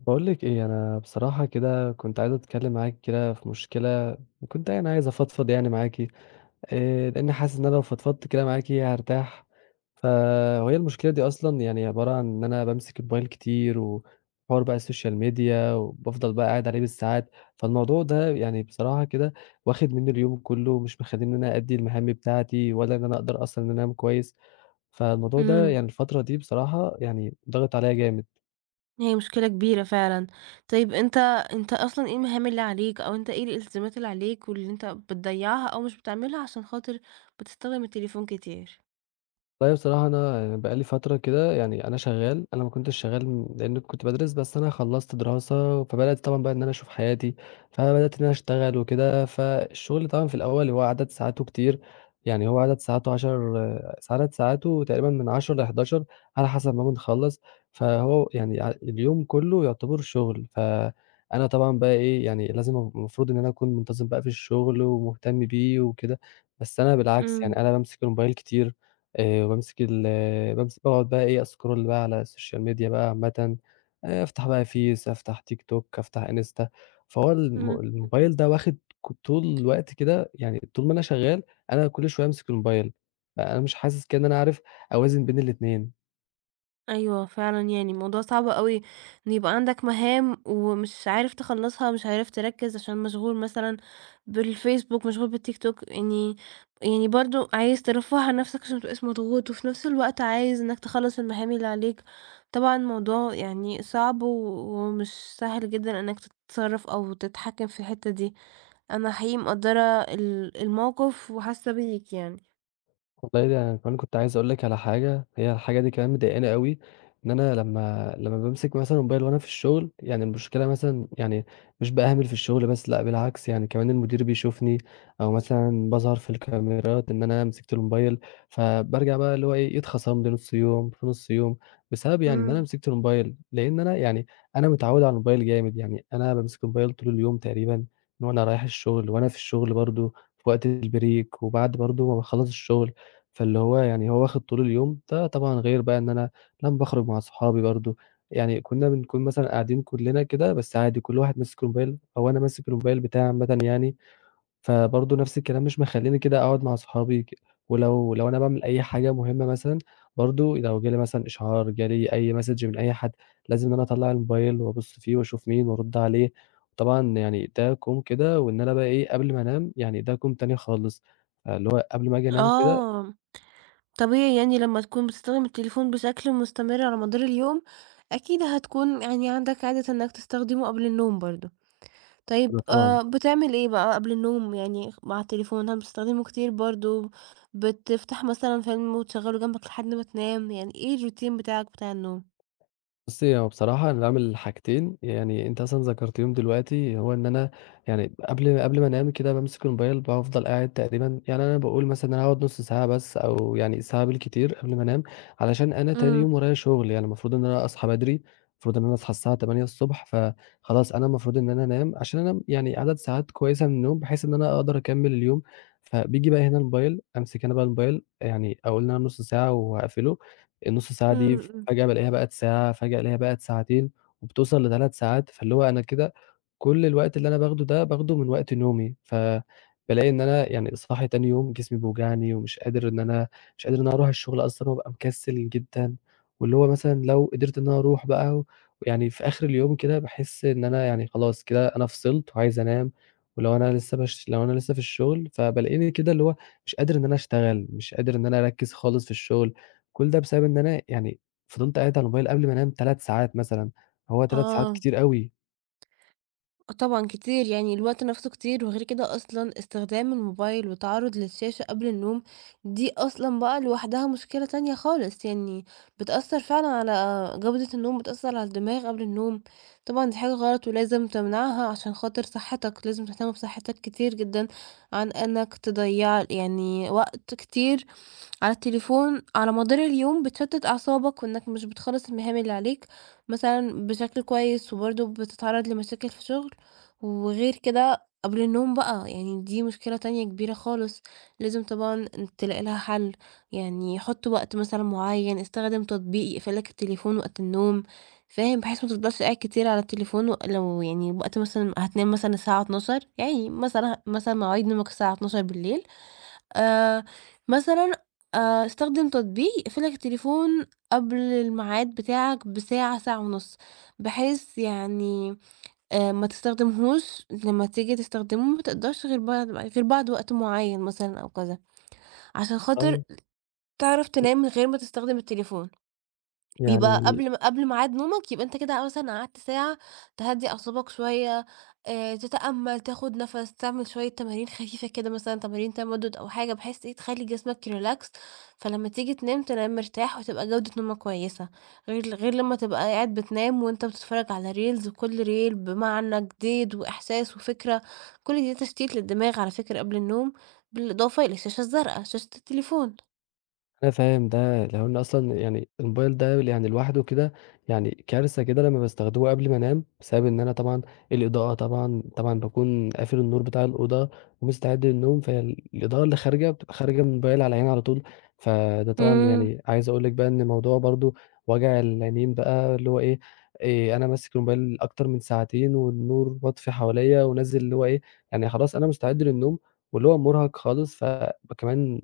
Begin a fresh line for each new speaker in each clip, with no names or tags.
باقول لِك إيه، أنا بصراحة كده كنت عايز أتكلّم معاكِ كده في مشكلة، وكنت يعني عايز أفضفض يعني معاكِ، لإني حاسس إن أنا لو فضفضت كده معاكِ هارتاح. فهي المشكلة دي أصلًا يعني عبارة عن إن أنا بامسك الموبايل كتير، وحوار بقى السوشيال ميديا، وبافضل بقى قاعد عليه بالساعات، فالموضوع ده يعني بصراحة كده واخد منّي اليوم كلّه، ومش مخلّيني إن أنا أأدّي المهام بتاعتي، ولا إن أنا أقدر أصلًا إن أنا أنام كويس، فالموضوع ده
إمم،
يعني الفترة دي بصراحة يعني ضاغط عليّا جامد.
هي مشكلة كبيرة فعلًا. طيب أنت أصلًا إيه المهام اللي عليك، أو أنت إيه الالتزامات اللي عليك واللي أنت بتضيّعها أو مش بتعملها عشان خاطر بتستخدم التليفون كتير؟
والله بصراحة أنا يعني بقى لي فترة كده يعني أنا شغال، أنا ما كنتش شغال لإن كنت بادرس، بس أنا خلّصت دراسة، فبدأت طبعًا بقى إن أنا أشوف حياتي، فبدأت إن أنا أشتغل وكده، فالشغل طبعًا في الأول هو عدد ساعاته كتير، يعني هو عدد ساعاته 10 عدد ساعاته تقريبًا من 10 ل11 على حسب ما بنخلّص، فهو يعني ع اليوم كلّه يعتبر شغل، فأنا طبعًا بقى إيه، يعني لازم المفروض إن أنا أكون منتظم بقى في الشغل ومهتم بيه وكده، بس أنا بالعكس
إمم،
يعني أنا بامسك الموبايل كتير. وبامسك ال بامس باقعد بقى إيه أسكرول بقى على السوشيال ميديا بقى عامةً، أفتح بقى فيس، أفتح تيك توك، أفتح انستا، فهو
إمم.
الموبايل ده واخد طول الوقت كده يعني طول ما أنا شغال، أنا كل شوية أمسك الموبايل، فأنا مش حاسس كده إن أنا عارف أوازن بين الاتنين.
أيوه فعلًا، يعني الموضوع صعب أوي إن يبقى عندك مهام ومش عارف تخلّصها، مش عارف تركّز عشان مشغول مثلًا بالفيسبوك، مشغول بالتيكتوك، يعني برضه عايز ترفّه عن نَفْسك عشان ما تبقاش مضغوط، وفي نَفْس الوقت عايز إنّك تخلّص المهام اللي عليك. طبعًا الموضوع يعني صعب ومش سهل جدًا إنّك تتصرّف أو تتحكّم في الحتّة دي. أنا حقيقي مقدّرة الموقف وحاسّة بيك يعني.
والله ده أنا كمان كنت عايز أقول لك على حاجة، هي الحاجة دي كمان مضايقاني أوي، إن أنا لمّا بامسك مثلًا الموبايل وأنا في الشغل، يعني المشكلة مثلًا يعني مش باهمل في الشغل بس لأ بالعكس يعني كمان المدير بيشوفني، أو مثلًا باظهر في الكاميرات إن أنا مسكت الموبايل، فبارجع بقى اللي هو إيه يتخصم لي نُص يوم، في نُص يوم، بسبب يعني إن أنا
إمم.
مسكت الموبايل، لإن أنا يعني أنا متعود على الموبايل جامد، يعني أنا بامسك الموبايل طول اليوم تقريبًا، من وأنا رايح الشغل وأنا في الشغل برضه، في وقت البريك وبعد برضه ما باخلّص الشغل. فاللي هو يعني هو واخد طول اليوم، ده طبعًا غير بقى إن أنا لمّا باخرج مع صحابي برضه، يعني كُنّا بنكون مثلًا قاعدين كُلّنا كده، بس عادي كل واحد ماسك الموبايل أو أنا ماسك الموبايل بتاعي عامةً يعني، فبرضه نفس الكلام مش مخلّيني كده أقعد مع صحابي ولو أنا باعمل أي حاجة مهمة مثلًا، برضه لو جه لي مثلًا إشعار، جه لي أي message من أي حد، لازم إن أنا أطلّع الموبايل وأبُص فيه وأشوف مين وأرُد عليه، طبعًا يعني ده كُوم كده وإن أنا بقى إيه، قبل ما أنام يعني ده كُوم تاني خالص، فاللي هو قبل ما آجي أنام كده.
آه. طبيعي يعني لمّا تكون بتستخدم التليفون بشكل مستمر على مدار اليوم، أكيد هتكون يعني عندك عادة إنك تستخدمه قبل النوم برضه. طيب
أنا طبعًا
بتعمل إيه بقى قبل النوم يعني مع التليفون؟ هل بتستخدمه كتير برضه، بتفتح مثلًا فيلم وتشغّله جنبك لحد ما تنام، يعني إيه الroutine بتاعك بتاع النوم؟
بُصّي، هو بصراحة أنا باعمل حاجتين، يعني أنتِ أصلًا ذكرتيهم دلوقتي، هو إن أنا يعني قبل ما أنام كده بامسك الموبايل بافضل قاعد تقريبًا يعني أنا باقول مثلًا إن أنا هاقعد نُص ساعة بس أو يعني ساعة بالكتير قبل ما أنام، علشان أنا تاني
إمم،
يوم ورايا شغل، يعني المفروض إن أنا أصحى بدري، المفروض إن أنا أصحى الساعة 8:00 ص، فخلاص أنا المفروض إن أنا أنام عشان أنام يعني عدد ساعات كويسة من النوم، بحيث إن أنا أقدر أكمّل اليوم، فبييجي بقى هنا الموبايل، أمسك أنا بقى الموبايل يعني أقول إن أنا نُص ساعة وهاقفله. النُص ساعة دي
إمم، إمم،
فجأة بالاقيها بقت ساعة، فجأة الاقيها بقت ساعتين، وبتوصل ل3 ساعات، فاللي هو أنا كده كل الوقت اللي أنا باخده ده، باخده من وقت نومي، فبالاقي إن أنا يعني صاحي تاني يوم جسمي بيوجعني، ومش قادر إن أنا مش قادر إن أنا أروح الشغل أصلًا، وابقى مكسل جدًا، واللي هو مثلًا لو قدرت إن أنا أروح بقى ويعني في آخر اليوم كده باحس إن أنا يعني خلاص كده أنا فصلت وعايز أنام، ولو أنا لسه باش لو أنا لسه في الشغل، فبالاقيني كده اللي هو مش قادر إن أنا أشتغل، مش قادر إن أنا أركّز خالص في الشغل. كل ده بسبب إن أنا يعني فضلت قاعد على الموبايل قبل ما أنام 3 ساعات مثلًا، هو 3 ساعات
آه.
كتير أوي.
آه طبعًا كتير، يعني الوقت نفسه كتير، وغير كده أصلًا استخدام الموبايل والتعرُّض للشاشة قبل النوم، دي أصلًا بقى لوحدها مشكلة تانية خالص، يعني بتأثّر فعلًا على جودة النوم، بتأثّر على الدماغ قبل النوم، طبعًا دي حاجة غلط ولازم تمنعها عشان خاطر صحّتك، لازم تهتم بصحّتك كتير جدًا عن إنك تضيّع يعني وقت كتير على التليفون على مدار اليوم، بتشتِّت أعصابك وإنك مش بتخلّص المهام اللي عليك مثلًا بشكل كويس، وبرضه بتتعرّض لمشاكل في الشغل. وغير كده قبل النوم بقى يعني دي مشكلة تانية كبيرة خالص لازم طبعًا تلاقي لها حل، يعني حُط وقت مثلًا معيّن، استخدم تطبيق يقفل لك التليفون وقت النوم، فاهم؟ بحيث ما تفضلش قاعد كتير على التليفون و لو يعني وقت مثلًا هتنام مثلًا الساعة 00:00 يعني مثلًا مواعيد نومك الساعة 00:00 آآ، مثلًا استخدم تطبيق يقفل لك التليفون قبل الميعاد بتاعك بساعة، ساعة ونُص، بحيث يعني ما تستخدمهوش لمّا تيجي تستخدمه ما تقدرش غير بعد وقت معيّن مثلًا أو كذا، عشان خاطر
طيب،
تعرف
ي
تنام من غير ما تستخدم التليفون. يبقى
يعني
قبل ما قبل ميعاد نومك يبقى أنت كده مثلًا قعدت ساعة تهدّي أعصابك شوية، تتأمل، تاخد نَفَس، تعمل شوية تمارين خفيفة كده مثلًا تمارين تمدد أو حاجة بحيث إيه تخلّي جسمك relax، فلمّا تيجي تنام، تنام مرتاح وتبقى جودة نومك كويسة، غير لمّا تبقى قاعد بتنام وأنت بتتفرج على reels وكل reel بمعنى جديد وإحساس وفكرة، كل دي تشتيت للدماغ على فكرة قبل النوم، بالإضافة إلى الشاشة الزرقا، شاشة التليفون.
أنا فاهم ده، لو إن أصلًا يعني الموبايل ده يعني لوحده كده يعني كارثة كده لمّا باستخدمه قبل ما أنام، بسبب إن أنا طبعًا الإضاءة طبعًا باكون قافل النور بتاع الأوضة ومستعد للنوم، فالإضاءة اللي خارجة بتبقى خارجة من الموبايل على عيني على طول، فده طبعًا
إمم،
يعني عايز أقول لِك بقى إن موضوع برضه وجع العينين بقى اللي هو إيه، أنا ماسك الموبايل أكتر من ساعتين والنور مطفي حواليّا ونازل اللي هو إيه، يعني خلاص أنا مستعد للنوم واللي هو مرهق خالص، فكمان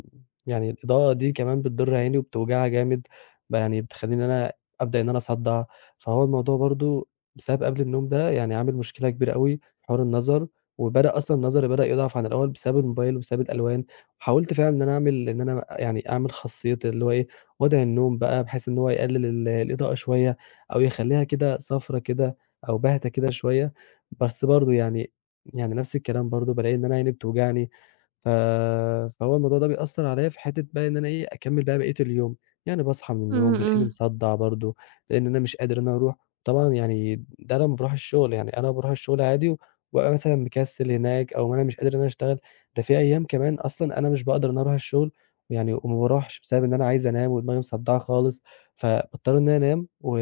يعني الإضاءة دي كمان بتضر عيني وبتوجعها جامد، يعني بتخلّيني إن أنا أبدأ إن أنا أصدَّع، فهو الموضوع برضه بسبب قبل النوم ده يعني عامل مشكلة كبيرة أوي، حوار النَظَر، وبدأ أصلًا نَظَري بدأ يضعف عن الأول بسبب الموبايل وبسبب الألوان، حاولت فعلًا إن أنا أعمل إن أنا يعني أعمل خاصية اللي هو إيه، وضع النوم بقى بحيث إن هو يقلل الإضاءة شوية، أو يخلّيها كده صفرا كده أو باهتة كده شوية، بس برضه يعني نفس الكلام برضه بالاقي إن أنا عيني بتوجعني. ف فهو الموضوع ده بيأثّر عليَّ في حتّة بقى إن أنا إيه، أكمّل بقى بقية اليوم، يعني باصحى من
إمم،
النوم بالاقيني
إمم،
مصدّع برضه، لإن أنا مش قادر إن أنا أروح، طبعًا يعني ده لمّا باروح الشغل، يعني أنا باروح الشغل عادي وابقى مثلًا مكسّل هناك أو أنا مش قادر إن أنا أشتغل، ده في أيام كمان أصلًا أنا مش باقدر إن أنا أروح الشغل، يعني وما باروحش بسبب إن أنا عايز أنام ودماغي مصدّعة خالص، فباضطر إن أنا أنام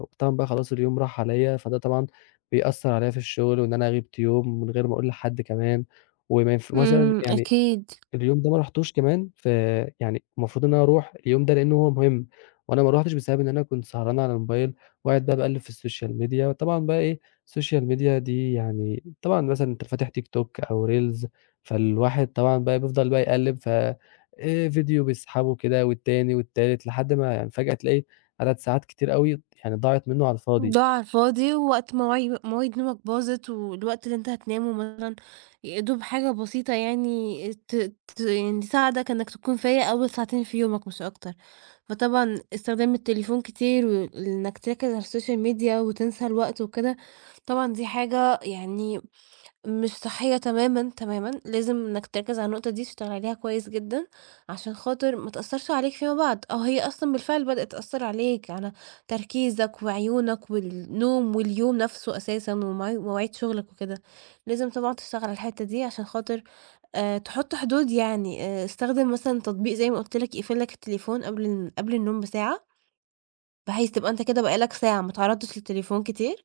وطبعًا بقى خلاص اليوم راح عليَّ، فده طبعًا بيأثّر عليَّ في الشغل وإن أنا غِبت يوم من غير ما أقول لحد كمان، وما ينف مثلًا
إمم،
يعني
أكيد.
اليوم ده ما رُحتوش كمان، فيعني المفروض إن أنا أروح اليوم ده لإنه هو مهم، وأنا ما رُحتش بسبب إن أنا كنت سهران على الموبايل وقاعد بقى باقلِّب في السوشيال ميديا، طبعًا بقى إيه، السوشيال ميديا دي يعني طبعًا مثلًا أنت فاتح تيك توك أو reels فالواحد طبعًا بقى بيفضل بقى يقلِّب ف فيديو بيسحبه كده والتاني والتالت لحد ما يعني فجأة تلاقي عدد ساعات كتير أوي يعني ضاعت منّه على الفاضي.
ضاع على الفاضي، ووقت مواعيد نومك باظت، والوقت اللي أنت هتنامه مثلًا يا دوب حاجة بسيطة يعني ت ت يعني تساعدك إنك تكون فايق أول ساعتين في يومك مش أكتر. فطبعًا استخدام التليفون كتير، وإنك تركز على السوشيال ميديا وتنسى الوقت وكده، طبعًا دي حاجة يعني مش صحية تمامًا، تمامًا، لازم إنك تركز على النقطة دي، تشتغل عليها كويس جدًا، عشان خاطر ما تأثّرش عليك فيما بعد، أو هي أصلًا بالفعل بدأت تأثّر عليك، على تركيزك وعيونك والنوم واليوم نفسه أساسًا ومواعيد شغلك وكده. لازم طبعًا تشتغل على الحتّة دي عشان خاطر تحط حدود يعني استخدم مثلًا تطبيق زي ما قُلت لك يقفل لك التليفون قبل النوم بساعة، بحيث تبقى أنت كده بقى لك ساعة ما اتعرّضتش للتليفون كتير.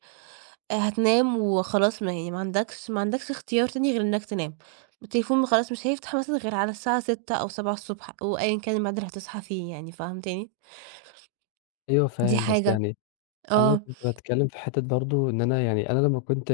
هتنام وخلاص ما عندكش اختيار تاني غير إنك تنام. التليفون خلاص مش هيفتح مثلًا غير على الساعة 06:00 أو 07:00 وأيًا كان الميعاد اللي هتصحى فيه يعني، فهمتني؟
أيوه
دي
فاهم، بس
حاجة،
يعني أنا
آه.
كنت باتكلّم في حتّة برضه إن أنا يعني أنا لمّا كنت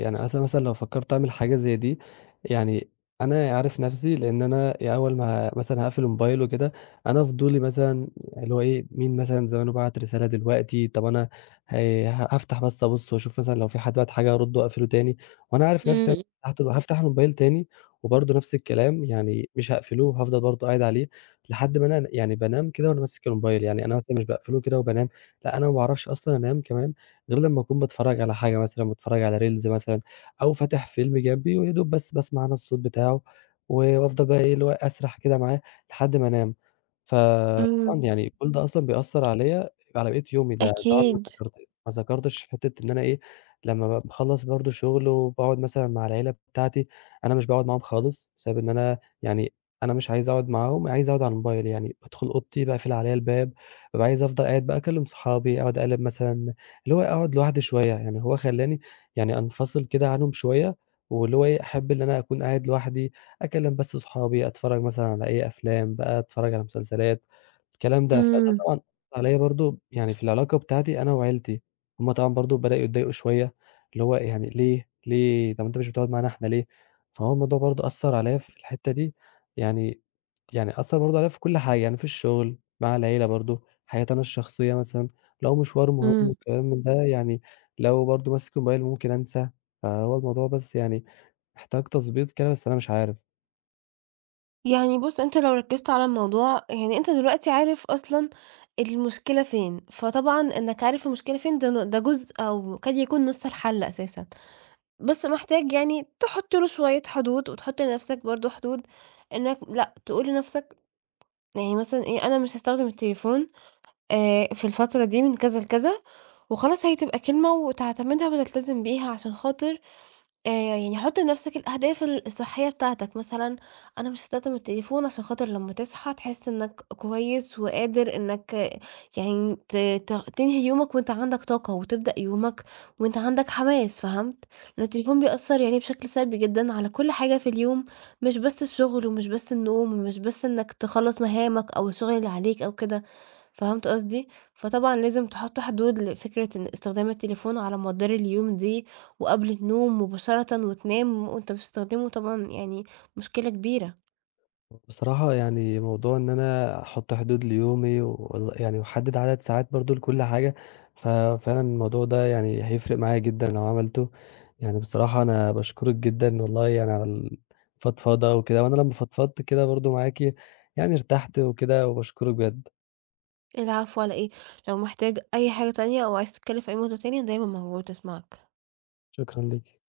يعني مثلًا لو فكّرت أعمل حاجة زي دي، يعني أنا عارف نَفْسي لإن أنا يعني أول ما مثلًا هاقفل الموبايل وكده، أنا فضولي مثلًا اللي هو إيه، مين مثلًا زمانه بَعت رسالة دلوقتي، طَب أنا هي ه هافتح بس أبُص وأشوف مثلًا لو في حد بَعت حاجة هارُد وأقفله تاني، وأنا عارف نَفْسي أنا
إمم.
فتحته هافتح الموبايل تاني وبرضه نَفْس الكلام، يعني مش هاقفله وهافضل برضه قاعد عليه لحد ما أنا يعني بانام كده وأنا ماسك الموبايل، يعني أنا مثلًا مش باقفله كده وبانام لأ، أنا ما باعرفش أصلًا أنام كمان غير لمّا أكون باتفرّج على حاجة مثلًا، باتفرّج على reels مثلًا أو فاتح فيلم جنبي ويا دوب بس باسمع أنا الصوت بتاعه و وافضل بقى إيه، اللي هو أسرح كده معاه لحد ما أنام.
إمم،
فطبعًا يعني كل ده أصلًا بيأثّر عليَّ على بقية يومي، ده طبعًا
أكيد.
ما ذكرتش حتّة إن أنا إيه، لمّا باخلّص برضه شغل وباقعد مثلًا مع العيلة بتاعتي، أنا مش باقعد معاهم خالص بسبب إن أنا يعني أنا مش عايز أقعد معاهم، عايز أقعد على الموبايل، يعني بادخل أوضتي باقفل عليَّ الباب بابقى عايز أفضل قاعد بقى أكلّم صحابي، أقعد أقلّب مثلًا اللي هو أقعد لوحدي شوية، يعني هو خلّاني يعني أنفصل كده عنهم شوية، واللي هو إيه، أحب إن أنا أكون قاعد لوحدي، أكلّم بس صحابي، أتفرّج مثلًا على أي أفلام بقى، أتفرّج على مسلسلات، الكلام ده. فده
إمم،
طبعًا أثّر عليّا برضه يعني في العلاقة بتاعتي أنا وعيلتي، هُم طبعًا برضه بدأوا يتضايقوا شوية، اللي هو يعني ليه، ليه، طَب أنت مش بتقعد معانا إحنا ليه؟ فهو الموضوع برضه أثّر عليّا في الحتّة دي، يعني أثّر برضه عليَّ في كل حاجة، يعني في الشغل، مع العيلة برضه، حياتي أنا الشخصية مثلًا، لو مشوار مهم
إمم.
وكلام من ده، يعني لو برضه ماسك الموبايل ممكن أنسى، فهو الموضوع بس يعني محتاج تضبيط كده، بس أنا مش عارف.
يعني بُص، أنت لو ركّزت على الموضوع يعني أنت دلوقتي عارف أصلًا المشكلة فين، فطبعًا إنك عارف المشكلة فين ده جزء أو قد يكون نُص الحل أساسًا. بُص، محتاج يعني تحُط له شوية حدود وتحُط لنَفْسك برضه حدود إنّك لأ، تقول لنَفْسك يعني مثلًا إيه، أنا مش هاستخدم التليفون في الفترة دي من كذا لكذا، وخلاص هي تبقى كلمة وتعتمدها وتلتزم بيها عشان خاطر يعني حُطّي لنَفْسِك الأهداف الصحّية بتاعتك، مثلًا أنا مش هاستخدم التليفون عشان خاطر لمّا تصحى تحس إنّك كويس وقادر إنّك يعني ت ت تنهي يومك وأنت عندك طاقة وتبدأ يومك وأنت عندك حماس، فهمت؟ لإن التليفون بيأثّر يعني بشكل سلبي جدًا على كل حاجة في اليوم، مش بس الشغل ومش بس النوم ومش بس إنّك تخلّص مهامك أو الشغل اللي عليك أو كده، فهمت قصدي؟ فطبعًا لازم تحُط حدود لفكرة إن استخدام التليفون على مدار اليوم دي وقبل النوم مباشرةً وتنام وأنت بتستخدمه طبعًا يعني مشكلة كبيرة.
بصراحة يعني موضوع إن أنا أحط حدود ليومي يعني وأحدد عدد ساعات برضه لكل حاجة، ففعلًا الموضوع ده يعني هيفرق معايا جدًا لو عملته، يعني بصراحة أنا باشكرِك جدًا والله يعني على الفضفضة وكده، وأنا لمّا فضفضت كده برضه معاكِ يعني ارتحت وكده، وباشكرِك بجد،
العفو على إيه؟ لو محتاج أي حاجة تانية أو عايز تتكلم في أي موضوع تاني أنا دايمًا موجودة أسمعك.
شكرًا ليكِ.